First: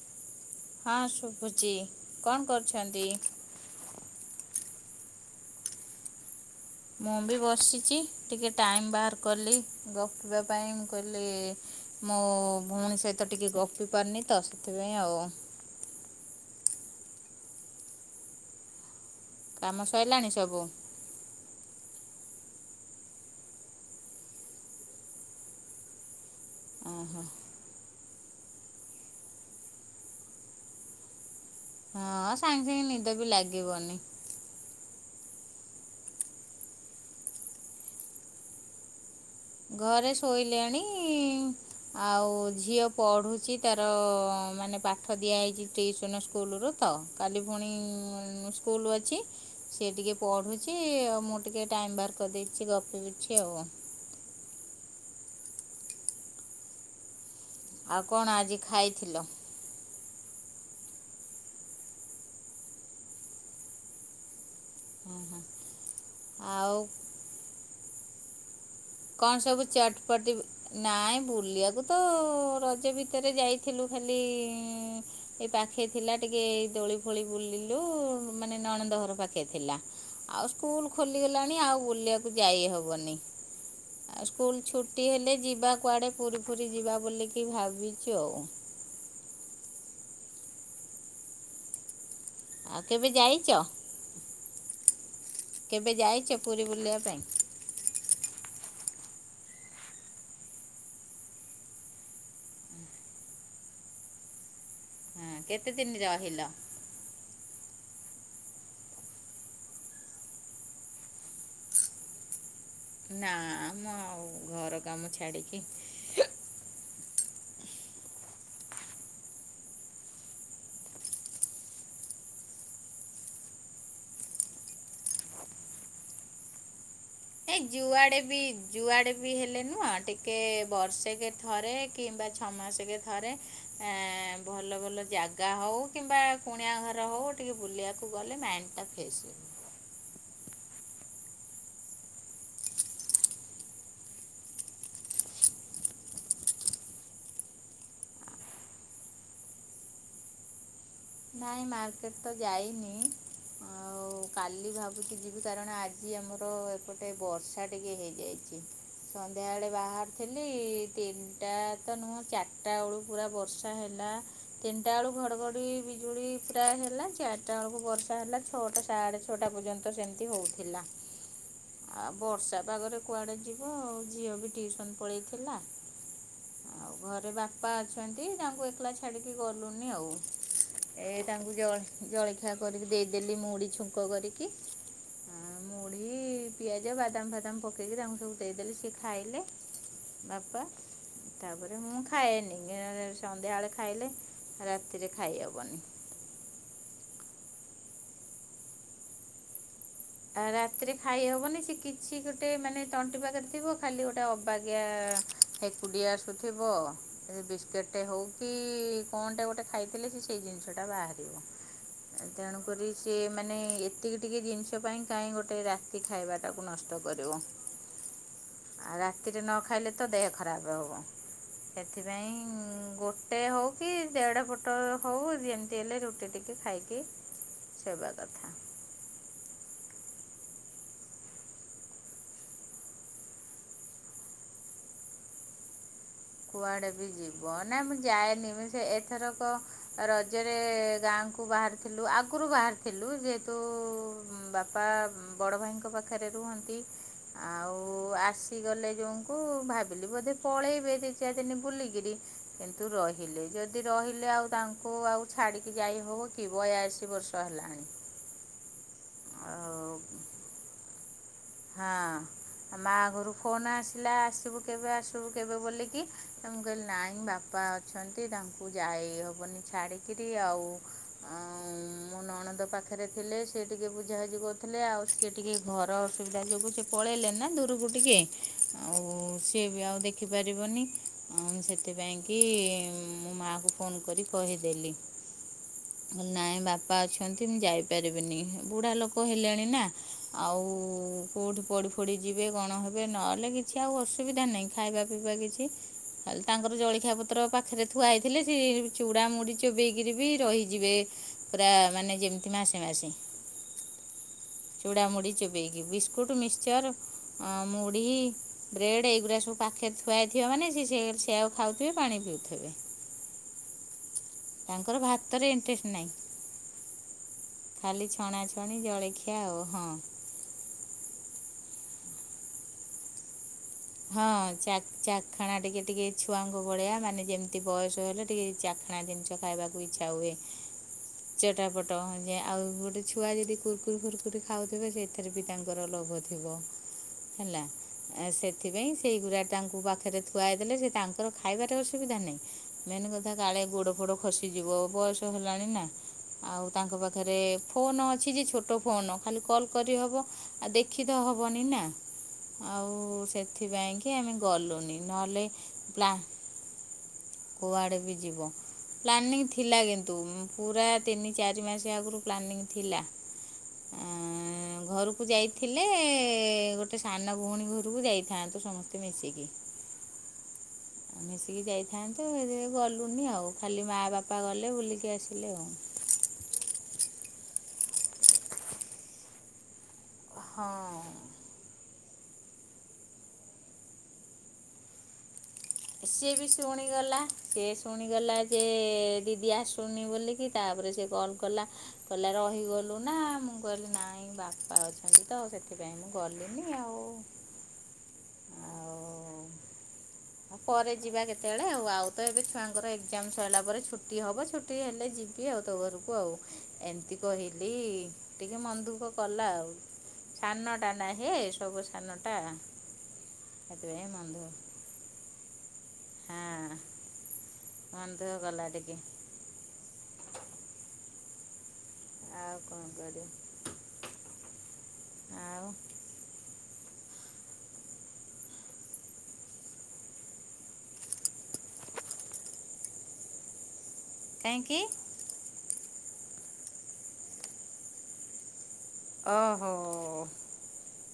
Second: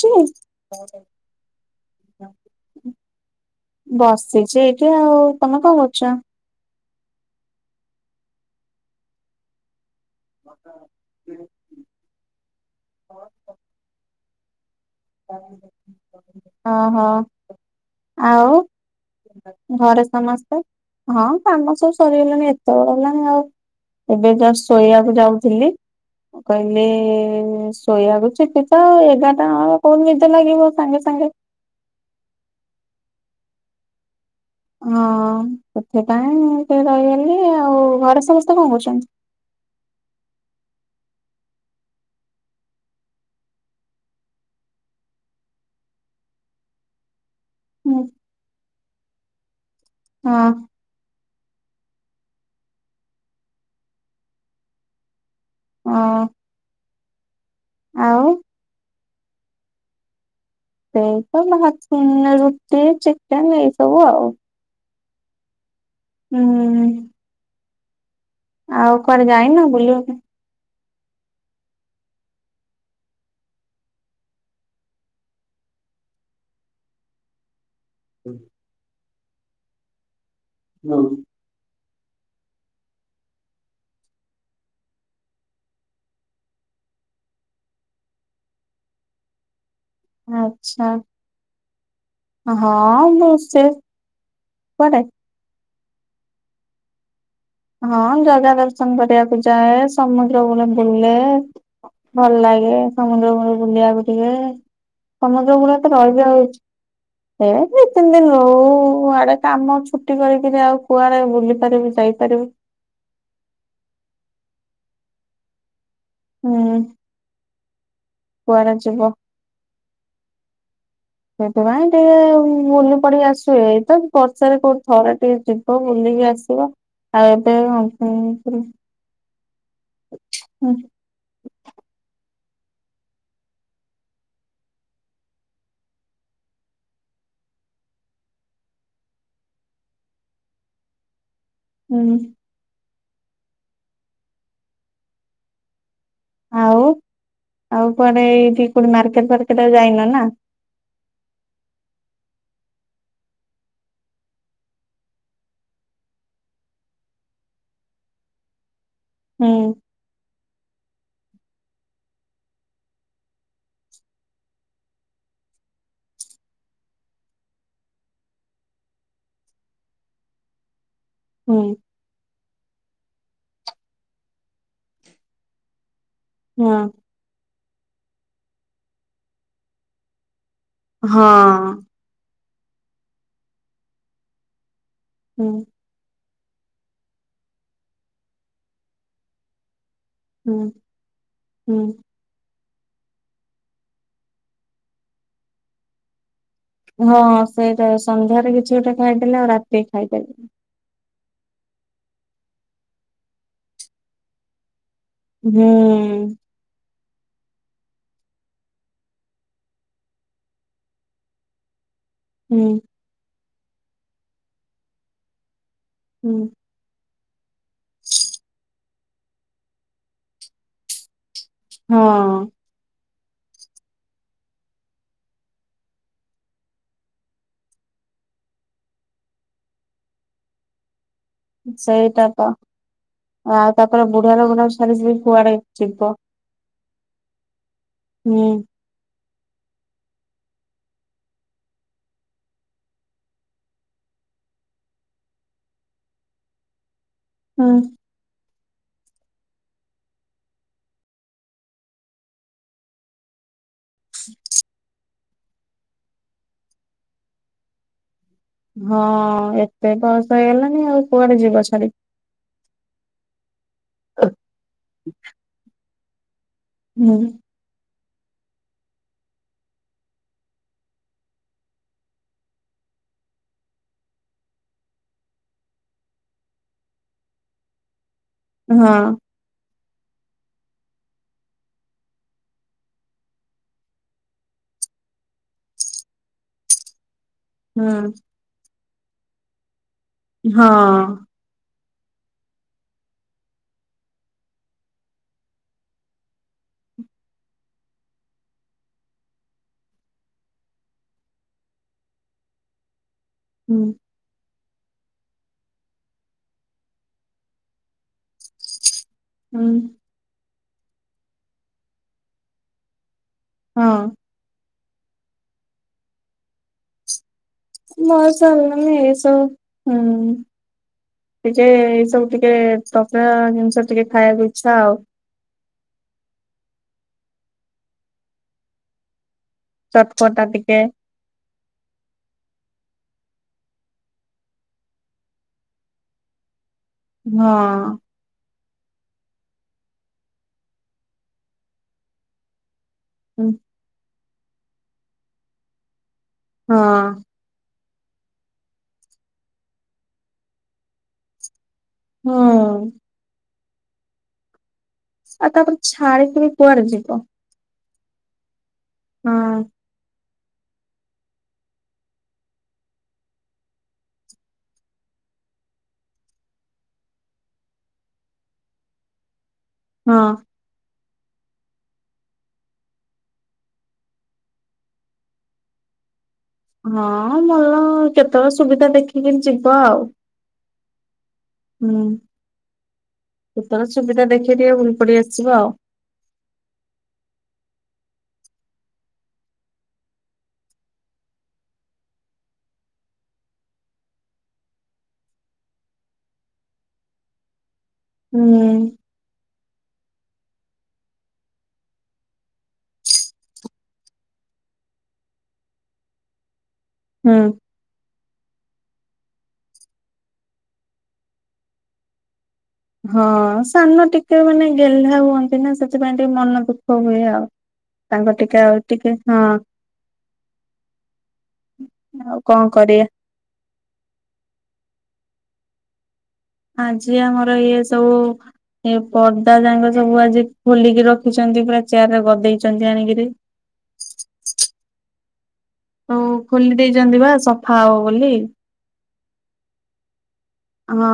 ଯେ ହଁ ଶୁଭୁଚି। କଣ କରୁଛନ୍ତି? ବସିଚି ଏଇଠି ଆଉ ତମେ କଣ କରୁଚ? ମୁଁ ବି ବସିଚି ଟିକେ ଟାଇମ ବାହାର କଲି। ଗପିବା ପାଇଁ ମୁଁ କହିଲି ମୋ ଭଉଣୀ ସହିତ ଟିକେ ଗପି ପାରୁନି ତ ସେଥିପାଇଁ ଆଉ ଓହୋ ଆଉ କାମ ଘରେ ସଇଲାଣି ସମସ୍ତେ ସବୁ ହଁ କାମ ସବୁ ସରିଗଲାଣି ଏତେ ବେଳ ହେଲାଣି ଆଉ ଏବେ ଯାହା ଶୋଇବାକୁ ଯାଉଥିଲି। ମୁଁ କହିଲେ ଓହୋ ଶୋଇବାକୁ ଯିବି ତ ଏଗାରଟା ନ ହୋଉ କୋଉ ନିଦ ଲାଗିବ ସାଙ୍ଗେ ସାଙ୍ଗେ। ହଁ ସାଙ୍ଗେ ସାଙ୍ଗେ ନିଦ ବି ଲାଗିବନି। ହଁ ସେଥିପାଇଁ ମୁ ଟିକେ ରହିଗଲି। ଆଉ ଘରେ ସମସ୍ତେ କଣ କରୁଚନ୍ତି? ଘରେ ଶୋଇଲେଣି ଆଉ ଝିଅ ପଡୁଚି ତାର ମାନେ ପାଠ ଦିଆ ହେଇଚି ଟିଉସନ୍ ସ୍କୁଲରୁତ କାଲି ପୁଣି ହଁ ସ୍କୁଲ ଅଛି। ସେ ଟିକେ ପଡୁଚି ମୁଁ ଟିକେ ଟାଇମ୍ ବାହାର କରି ଦେଇଚି ଗପିବି ଛୁ ଆଉ ହଁ। ଆଉ କଣ ଆଜି ଖାଇଥିଲ? [unintelligible] ରୁଟି ଚିକେନ ଏଇ ସବୁ ଆଉ ହୁଁ ହୁଁ ଆଉ ହୁଁ ଆଉ କୁଆଡେ କ'ଣ ସବୁ ଯାଇନ ବୁଲିବା ପାଇଁ? ଚଟପଟି ନାଇଁ ବୁଲିବାକୁ ତ ରଜ ଭିତରେ ଯାଇଥିଲୁ ଖାଲି ଏ ପା ଖେ ଥିଲା ଟିକେ ଏଇ ଦୋଳି ଫୋଳି ବୁଲି ଲୁ ମାନେ ନଣନ୍ଦ ଘର ପାଖେ ଥିଲା ଆଉ ସ୍କୁଲ ଖୋଲିଗଲାଣି ଆଉ ବୁଲିଆକୁ ଯାଇ ହବନି। ଆଉ ସ୍କୁଲ ଛୁଟି ହେଲେ ଯିବା କୁଆଡେ ପୁରୀ ଫୁରୀ ଯିବା ବୋଲିକି ଭାବିଚୁ ଆଉ [inaudible] ଆଚ୍ଛା ଆଉ କେବେ ହଁ ଯାଇଛ ବସେ। କଣ କେବେ ଯାଇଚ ପୁରୀ ବୁଲିବା ପାଇଁ? ହଁ ଜଗା ଦର୍ଶନ କରିବାକୁ ଯାଏ ସମୁଦ୍ର କୂଳ ବୁଲେ। ଭଲ ଲାଗେ ସମୁଦ୍ର ଭୂମି ବୁଲିବାକୁ ଟିକେ। ହଁ ସମୁଦ୍ର କେତେ କୂଳ ଦିନ ତ ରହିଲ ବହିଯାଉଛି ଏଇୟା ଟିକେ ତିନି ଦିନ ରହୁ ଆଡେ କାମ ଛୁଟି କରିକିରି ଆଉ କୁଆଡେ ବୁଲି ପାରିବି ଯାଇପାରିବି? ନା ମ ଆଉ ଘର କାମ ଛାଡିକି। ହୁଁ। କୁଆଡେ ଯିବ? ହ [inaudible] ସେଥିପାଇଁ ଟିକେ ବୁଲି ପଡିକି ଆସିବ ଏଇ ତ ବର୍ଷାରେ କୋଉ ଥରେ ଟିକେ ଯିବ ବୁଲି କି ଆସିବ। ଆଉ ଏବେ ଏଇ ଯୁଆଡେ ବି ଯୁଆଡେ ବି ହେଲେ ନୁହଁ ଟିକେ ବର୍ଷେକେ ଥରେ କିମ୍ବା ଛଅ ମାସେକେ ଥରେ ଏଁ ଭଲ ଭଲ ଜାଗା ହଉ କିମ୍ବା କୁଣିଆ ଘର ହଉ। ଟିକେ ବୁଲିବାକୁ ଗଲେ ମାଇଣ୍ଡ ଟା ଫ୍ରେସ ହେଇଯିବ। ଉଁ ହୁଁ। ଆଉ ଆଉ କୁଆଡ଼େ ଏଇଠି କୋଉଠି ମାର୍କେଟ ଫାର୍କେଟ ଆଉ ଯାଇନ ନା? ନାଇଁ ମାର୍କେଟ ତ ଯାଇନି। ଆଉ କାଲି ଭାବୁଛିି ଯିବି କାରଣ ଆଜି ଆମର ଏପଟେ ବର୍ଷା ଟିକେ ହେଇଯାଇଛି। ସନ୍ଧ୍ୟା ହୁଁ ବେଳେ ବାହାରୁଥିଲି। ତିନିଟା ତ ନୁହଁ ଚାରିଟା ବେଳୁ ପୁରା ବର୍ଷା ହେଲା ତିନିଟା ବେଳୁ ଘଡଘଡି ବି ବିଜୁଳି ପୁରା ହେଲା ଚାରଟା ବେଳକୁ ବର୍ଷା ହେଲା ଛଅଟା ସାଢ଼େ ଛଅଟା ପର୍ଯ୍ୟନ୍ତ ସେମିତି ହଉଥିଲା। ହୁଁ। ବର୍ଷା ପାଗରେ କୁଆଡେ ଯିବ? ଆଉ ଝିଅ ବି ଟିଉସନ ପଳେଇଥିଲା। ଆଉ ଘରେ ବାପା ଅଛନ୍ତି ତାଙ୍କୁ ଏକଲା ଛାଡିକି ଗଲୁନି ଆଉ। ଏ ହଁ ତାଙ୍କୁ ଜଳ ଜଳଖିଆ କରିକି ଦେଇଦେଲି ମୁଡ଼ି ଛୁଙ୍କ କରିକି। ହୁଁ। କି ପିଆଜ ବାଦାମ ଫାଦାମ ପକେଇକି ତାଙ୍କୁ ସବୁ ଦେଇଦେଲି ସିଏ ଖାଇଲେ। ହୁଁ ବାପା ହୁଁ ତାପରେ ମୁଁ ଖାଏନି। ଗେରାରେ ସନ୍ଧ୍ୟାବେଳେ ଖାଇଲେ ରାତିରେ ଖାଇ ହବନି। ହଁ ସେଇଟା ସନ୍ଧ୍ୟାରେ କିଛି ଗୋଟେ ଖାଇଦେଲେ ଆଉ ରା ଆଉ ରାତିରେ ଖାଇ ହବନି ସେ କିଛି ଗୋଟେ ମାନେ ତଣ୍ଟି ପାଖରେ ଥିବ ଖାଲି ଗୋଟେ ଅବାଗିଆ। ଆ ହୁଁ ହେକୁଟି ଆସୁଥିବ। ସେ ବିସ୍କେଟ ଟେ ହଉ କି କଣ ଟେ ଗୋଟେ ଖାଇଦେଲେ ସେ ସେଇ ଜିନିଷ ଟା ବାହାରିବ। ହୁଁ ତେଣୁକରି ସିଏ ମାନେ ଏତିକି ଟିକେ ଜିନିଷ ପାଇଁ କାହିଁ ଗୋଟେ ରାତି ହୁଁ ଖାଇବାଟାକୁ ନଷ୍ଟ କରିବ। ଆଉ ରାତିରେ ନ ଖାଇଲେ ତ ଦେହ ଖରାପେ ହବ ସେଥିପାଇଁ ହଁ ଗୋ ଗୋଟେ ହଉ କି ଦେଢ ପଟ ହଉ ଯେମିତି ହେଲେ ରୁଟି ଟିକେ ଖାଇକି। ସେଇ ବା କଥା। ସେଇଟା ତ ଆଉ ତାପରେ ବୁଢା ଲୋକଟା କୁ ଛାଡିକି ବି କୁଆଡେ ଯିବ? କୁଆଡେ ବି ଯିବ? ନା ମୁଁ ହୁଁ ଯାଏନି ମୁଁ ସେ ଏ ଏଥରକ ରଜରେ ଗାଁକୁ ବାହାରିଥିଲୁ ଆଗରୁ ବାହାରିଥିଲୁ ଯେହେତୁ। ଉଁ ବାପା ଉଁ ବଡ ଭାଇଙ୍କ ପାଖରେ ରୁହନ୍ତି। ଉଁ। ଇ ଗଲେ ଯୋଉଙ୍କୁ ଭାବିଲି ବୋଧେ ପଳେଇବେ ଏଇ ଦି ଦି ଚାରିଦିନ ବୁଲିକିରି କିନ୍ତୁ ରହିଲେ ଯଦି ରହିଲେ ଆଉ ତାଙ୍କୁ ଆଉ ଛାଡିକି ଯାଇ ହବ କି ବୟାଶୀ ବର୍ଷ ହେଲାଣି? ହଁ ଏତେ ଆଉ ବୟସ ହେଇଗଲଣିି ଆଉ। କୁଆଡେ ଯିବ ଛାଡିକି। ହଁ ମା ଘରୁ ଫୋନ ଆସିଲା ଆସିବୁ କେବେ ଆସିବୁ କେବେ ବୋଲିକି? ମୁଁ କହିଲି ହୁଁ ନାଇଁ ବାପା ଅ ଅଛନ୍ତି ତାଙ୍କୁ ଯାଇହବନି ଛାଡ଼ିକିରି ଆଉ ଉଁ ମୁଁ ନଣନ୍ଦ ପାଖ ପାଖରେ ଥିଲେ ସିଏ ଟିକେ ବୁଝା ବୁଝି କରୁଥିଲେ ଆଉ ସିଏ ଟିକେ ଘର ଅସୁ ବିଧା ଯୋଗୁ ସେ ପଳେଇଲେ ନା ଦୂରକୁ ଟିକେ ଆଉ ହଁ ସିଏ ବି ଆଉ। ଦେଖିପାରିବନି ଅ, ମୁଁ ସେଥିପାଇଁକି ମୋ ମାଆକୁ ଫୋନ୍ କରି କହିଦେଲି। ନାଇଁ ବାପା ଅଛନ୍ତି। କି ମୁଁ ହୁଁ ଯାଇପାରିବିନି ବୁଢ଼ା ଲୋକ ହେଲେଣି ନା। ଆଉ ହଁ କୋଉଠି ପଡି ଫଡି ଯିବେ କଣ ହେବେ ନହେଲେ କିଛି ଆଉ ଅସୁବିଧା ନାହିଁ। ଖାଇବା ପିଇବା କିଛି। ଖାଲି ତାଙ୍କର ଜଳିଖିଆ ପତ୍ର ପାଖରେ ଥୁଆ ହେଇଥିଲେ ସେ ଚୁଡ଼ା ମୁଢି ଚୁବେଇକିରି ବି ରହିଯିବେ। ପୁରା ମାନେ ଯେମିତି ମାସେ ମାସେ। ହୁଁ। ଚୂଡ଼ା ମୁଢି ଚୁବେଇକି ବିସ୍କୁଟ ମିଶ୍ଚର ଆଉ ମୁଢି। ବ୍ରେଡ ଏଇଗୁରା ସବୁ ହୁଁ ପାଖରେ ଥୁଆ ହେଇଥିବ ମାନେ ସିଏ ସେୟାକୁ ଆଉ ଖାଉଥିବେ ପାଣି ପିଉଥିବେ। ହଁ। ତାଙ୍କର ଭାତରେ ଇଣ୍ଟରେଷ୍ଟ ନାହିଁ। ଖାଲି ବୟସ ଛଣାଛଣି ହେଲାଣି ଏ ସ ଜଳଖିଆ ଆଉ ହଁ। ଯେ ଟିକେ ଏଇ ସବୁ ଟିକେ [unintelligible] ଜିନି ହଁ ଚା ଚାଖଣା ଟିକେ ଟିକେ ଛୁଆଙ୍କ ଭଳିଆ ମାନେ ଯେମିତି ବୟସ ହେଲେ ଟିକେ ଏ ଚାଖଣା ଜିନିଷ। ତ ଖାଇବାକୁ ଇଚ୍ଛା ହୁଏ। ଚଟପଟା ଟିକେ ଚଟାପଟ ଯେ ଆଉ ଗୋଟେ ଛୁଆ ଯଦି କୁୁରକୁରି ଫୁୁରକୁରି ଖାଉଥିବେ ସେଥେରେ ବି ତାଙ୍କର ଲୋଭ ଥିବ। ହଁ ହେଲା ଆ, ସେ ସେଥିପାଇଁ ସେଇ ଗୁରା ତାଙ୍କୁ ପାଖରେ ଥୁଆଇ ଦେଲେ ସେ ତାଙ୍କର ଖାଇବାଟା ଅସୁବିଧା ନାହିଁ। ମେନ୍ କଥା ହଁ କାଳେ ଗୋଡ ଫୋଡ ଖସିଯିବ। ବୟସ ହେଲାଣି ନା। ଆଉ ତାଙ୍କ ପାଖରେ ଫୋନ୍ ଅଛି ଯେ ଛୋଟ ଫୋନ୍ ଖାଲି କଲ୍ କରିହବ। ଆଉ ଦେଖି ତ ହବନି ନା। ହୁଁ ଆଉ ସେଥିପାଇଁ କି ଆମେ ଗଲୁନି। ନହେଲେ ଆଉ ତାପରେ ଛାଡିକିରି କୁଆଡେ ଯିବ। କୁଆଡେ ବି ଯିବ। ହଁ ପ୍ଲାନିଂ ଥିଲା କିନ୍ତୁ ମୁଁ ପୁରା ତିନି ଚାରି ମାସ ଆଗୁରୁ ପ୍ଲାନିଂ ଥିଲା। ଅଁ, ଘରକୁ ଯାଇଥିଲେ ଗୋଟେ ସାନ ଭଉଣୀ ଘରକୁ ଯାଇଥାନ୍ତୁ। ସମସ୍ତେ ମିଶିକି। ହଁ। ମିଶିକି ଯାଇଥାନ୍ତୁ ସେଥିପାଇଁ ଗଲୁନି ଆଉ। ଖାଲି ମା ବାପା ଗଲେ ବୁଲିକି ଆସିଲେ ଆଉ। [inaudible] ହଁ ଭଲ କେତେବେଳେ ସୁବିଧା ଦେଖିକି ଯିବ ଆଉ। ହଁ। ହୁଁ, କେତେବେଳେ ସୁବିଧା ଦେଖେକି ଟିକେ ବୁଲି ପଡି ଆସିବ ଆଉ। ସିଏ ବି ଶୁଣିଗଲା, ସିଏ ଶୁଣିଗଲା ଯେ ଦିଦି ଆସୁନି ବୋଲିକି ତା ପରେ ସେ କଲ୍ କଲା କହିଲା ରହିଗଲୁ ନା ମୁଁ କହିଲି ନାଇଁ ବାପା ଅଛନ୍ତି ତ ଆଉ ସେଥି ପାଇଁ ମୁଁ ଗଲିନି ଆଉ। ଆଉ ହୁଁ। ପରେ ଯିବା କେତେବେଳେ ଆଉ। ଆଉ ତ ଏବେ ଛୁଆଙ୍କର ଏକ୍ଜାମ ସଇଲା ପରେ ଛୁଟି ହବ। ଛୁଟି ହେଲେ ଯିବି ଆଉ ତୋ ଘରକୁ ଆଉ ଏମିତି ହୁଁ କହିଲି। ଟିକେ ମନ ଦୁଃଖ କଲା ଆଉ ସାନଟା ନା ହେ ସବୁ ସାନଟା। ହଁ ସାନ ସେଥିପାଇଁ ମନ ଟିକେ ଦୁଃଖ ମାନେ ଗେହ୍ଲା ହୁଅନ୍ତି ନା ସେଥିପାଇଁ ଟିକେ ମନ ହଁ ଦୁଃଖ ହୁଏ ଆଉ। ମନ ତାଙ୍କ ଦୁଃଖ ଟିକେ କଲା ଆଉ ଟିକେ ହଁ ଆଉ କଣ କରିବ? ଆଉ ଆଜି ଆମର ଇଏ ସବୁ ଏ ପର୍ଦା ଯାଙ୍କ ସବୁ ଆଜି ଖୋଲିକି ରଖିଛନ୍ତି। ତି ପୁରା ଚେୟାରରେ ଗଦେଇଚନ୍ତି ଆଣିକିରି। [inaudible] କାହିଁକି ଆଉ ଖୋଲି ଦେଇଚନ୍ତି ବା ସଫା ହବ ବୋଲି। ଓ ହୋ! ହଁ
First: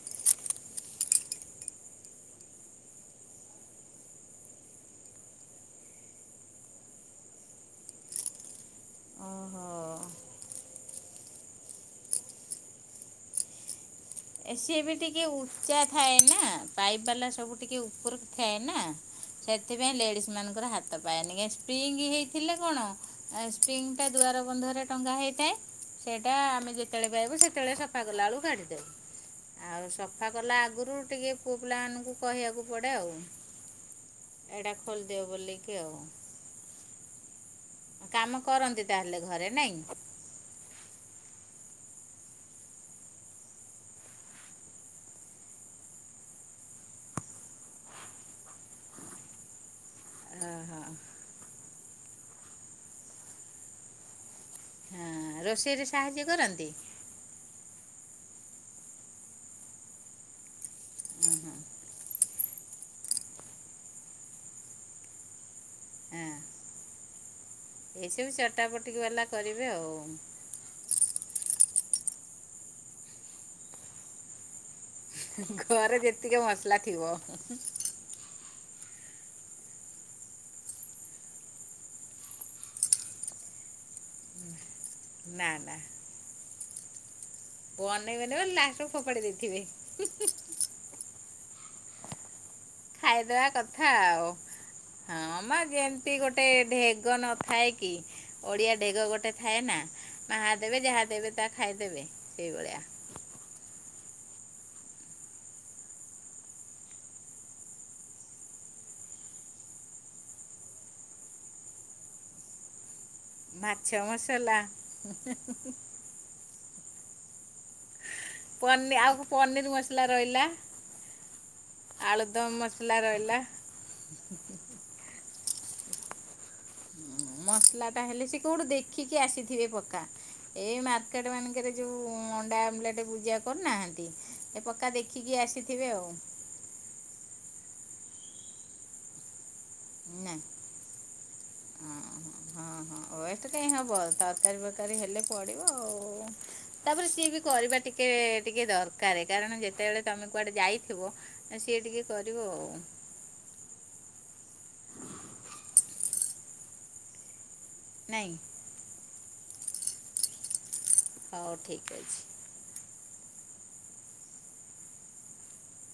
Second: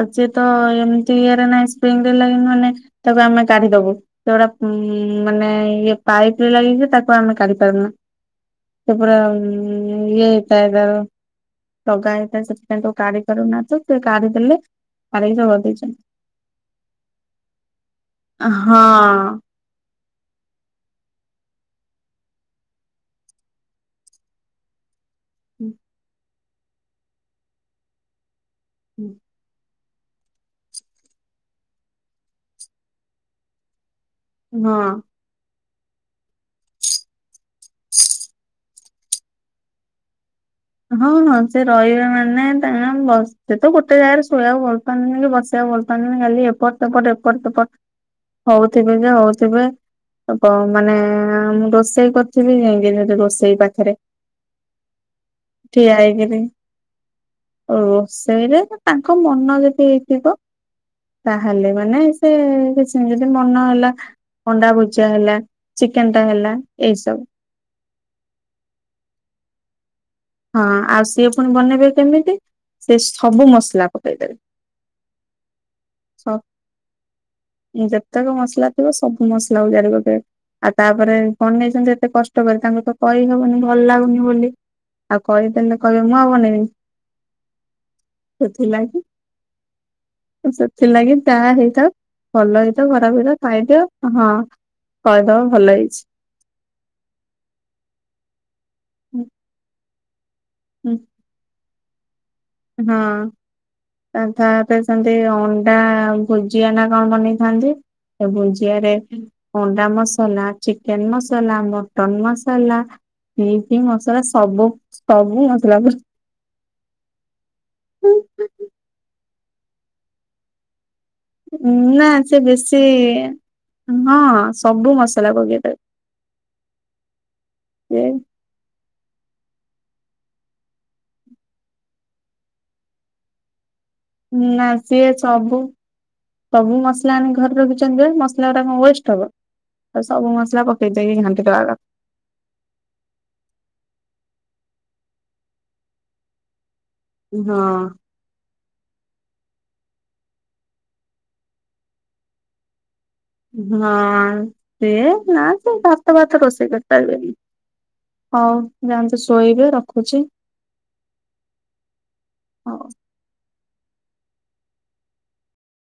ଆଜି ତ ଏମ୍ ତି ଇଏରେ ନାହିଁ ସ୍ପ୍ରିଙ୍ଗରେ ଲାଗିନି ମାନେ ତାକୁ ଆମେ କାଢ଼ିଦବୁ ସେଗୁରା ଉଁ ମାନେ ଇଏ ପାଇପ ରେ ଲାଗିଥିଲେ ତାକୁ ଆମେ କାଢ଼ି ପାରୁନା। ସେପରା ଓହୋ ଇଏ [unintelligible] ର ଲଗା ହେଇଥାଏ। ସେଥିପାଇଁ ତାକୁ କାଢ଼ି ପାରୁନା। ତ ସେ କାଢି ଏ ଦେଲେ ସିଏ ବି ଟିକେ କାଢିକି ଯୋଗେଇ ଉଚ୍ଚା ଦେଇଛନ୍ତି। ଥାଏ ନା ପାଇପ ବାଲା ସବୁ ଟିକେ ଉପରକୁ ଥାଏ ହଁ ନା। ସେଥିପାଇଁ ଲେଡିସ୍ ମାନଙ୍କର ହାତ ପାଏନି କେ ସ୍ପ୍ରିଙ୍ଗ ହେଇଥିଲେ କଣ ସ୍ପ୍ରିଙ୍ଗଟା ଦୁଆର ବନ୍ଧରେ ଟଙ୍ଗା ହୋଇଥାଏ ସେ ଟା ଆମେ ଯେତେବେଳେ ପାଇବୁ ସେତେବେଳେ ସଫା କଲା ବେଳକୁ କାଢ଼ି ଦେଉ। [inaudible] ଆଉ ସଫା କଲା ଆଗରୁ ଟିକେ ପୁଅ ପିଲାମାନଙ୍କୁ କହିବାକୁ ପଡ଼େ ଆଉ ଏଇଟା ହଁ। ଖୋଲିଦିଅ ବୋଲିକି ଆଉ କାମ କରନ୍ତି। ତାହେଲେ ଘରେ ନାଇଁ। ହଁ ହଁ ସେ ରହିବେ ମାନେ ତାଙ୍କ ବ ସେ ତ ଗୋଟେ ଜାଗାରେ ଶୋଇବାକୁ ଭଲ ପାଆନ୍ତିନି କି ବସିବାକୁ ଭଲ ପାଆନ୍ତିନି। ଖାଲି ଏପଟ ସେପଟ ଏପଟ ସେପଟ ହଉଥିବେ ଯେ ହଉଥିବେ। ଓହୋ ମାନେ ମୁଁ ରୋଷେଇ କରୁଥିବି ଯାଇଁକି ସେଠି ରୋଷେଇ ପାଖରେ। ହଁ ରୋଷେଇରେ ଠିଆ ସାହାଯ୍ୟ ହେଇକିରି କରନ୍ତି? ରୋଷେଇରେ ତାଙ୍କ ମନ ଯଦି ହେଇଥିବ ତାହେଲେ ମାନେ ସେ କିଛି ନାହିଁ ଯଦି ମନ ହେଲା ଅଣ୍ଡା ଭୁଜା ହେଲା ଚିକେନ ଟା ହଁ ହେଲା ଏଇ ସବୁ। ଏସବୁ ଚଟାପଟିକ ବାଲା କରିବେ ଆଉ। ହଁ ଆଉ ସିଏ ପୁଣି ବନେଇବେ କେମିତି ସେ ସବୁ ମସଲା ପକେଇଦେବେ। ଘରେ ସ ଯେତିକି ମସଲା ଥିବ। ଯେତେକ ମସଲା ସବୁ ମସଲା ଅଜାରି କରିଦେବେ ଆଉ ତାପରେ ବନେଇଛନ୍ତି ଏତେ କଷ୍ଟ କରି ତାଙ୍କୁ ତ କହିହବନି ଭଲ ଭଲ ଲାଗୁନି ବୋଲି ଆଉ ନା ନା କହିଦେଲେ କହିବେ ମୁଁ ଆଉ ବନେଇବିନି। ବନେଇବେନି ବୁଲି ଲାଷ୍ଟ କୁ ସେଥିଲାଗି ଫୋପାଡ଼ି ଦେଇଥିବେ। ତା ହେଇତ। ଘର ଭରା ଖାଇଦେବା ଖାଇଦିଅ କଥା ଆଉ ହଁ। ହଁ କହିଦବ ମା ଭଲ ହେଇଛି। ଯେମତି ଗୋଟେ ଢ଼େଗ ନଥାଏ କି ଓଡିଆ ଢ଼େଗ ଗୋଟେ ଥାଏ ନା। ମା ଦେବେ ଯାହା ଦେବେ ତାହା ଖାଇଦେବେ। ସେଇଭଳିଆ ହଁ। ତାପରେ ସେମତି ଅଣ୍ଡା ଭୁଜିଆ ନା କଣ ବନେଇଥାନ୍ତି। ଅଣ୍ଡା ଭୁଜିଆରେ ଅଣ୍ଡା ମସଲା ଚିକେନ ମସଲା ମଟନ ମସଲା। କି କି ମସଲା ସବୁ ସବୁ ମସଲାକୁ ଆଉ ପନିର ମସଲା ରହିଲା। ନା ସେ ଆଳୁଦମ ବେଶୀ ମସଲା ରହିଲା ହଁ ସବୁ ମସ [unintelligible] ମସଲା ଟା ହେଲେ ସେ କୋଉଁଠୁ ଦେଖିକି ଆସି ଥିବେ ପକ୍କା ଏଇ ମାର୍କେଟ ମାନଙ୍କରେ ଯୋଉଁ ଅଣ୍ଡା ଆମ୍ଲେଟ ବୁଜିଆ କରୁନାହାନ୍ତି ଏ ନା ପକ୍କା ସିଏ ଦେଖିକି ସବୁ ଆସିଥିବେ ଆଉ ସବୁ ମସଲା ଆଣି ଘରର କିଚେନ ରେ ମସଲା ଗୁରା କଣ ୱେଷ୍ଟ ହବ। ଆଉ ସବୁ ନା ମସଲା ପକେଇ ଦେଇକି ଘାଣ୍ଟି ଦବା କଥା। ହଁ ହଁ ୱେଷ୍ଟ କାଇଁ ହବ ତର ତରକାରୀ ବରକାରୀ ହେଲେ ପଡ଼ିବ ଆଉ ତାପରେ ସିଏ ବି ହଁ କରିବା ହଁ ଟିକେ ଟିକେ ଦରକାର। କାରଣ ଯେତେବେଳେ ତମେ କୁଆଡ଼େ ଯାଇଥିବ ସିଏ ଟିକେ କରିବ ଆଉ। ହଁ ସେ ନା ସେ ଭାତ ଫାତ ରୋଷେଇ କରିପାରିବେନି। ନାଇଁ ହଉ ଯାନ୍ତୁ ଶୋଇବେ ରଖୁଛି। ହଉ ଠିକ ଅଛି। ହଉ।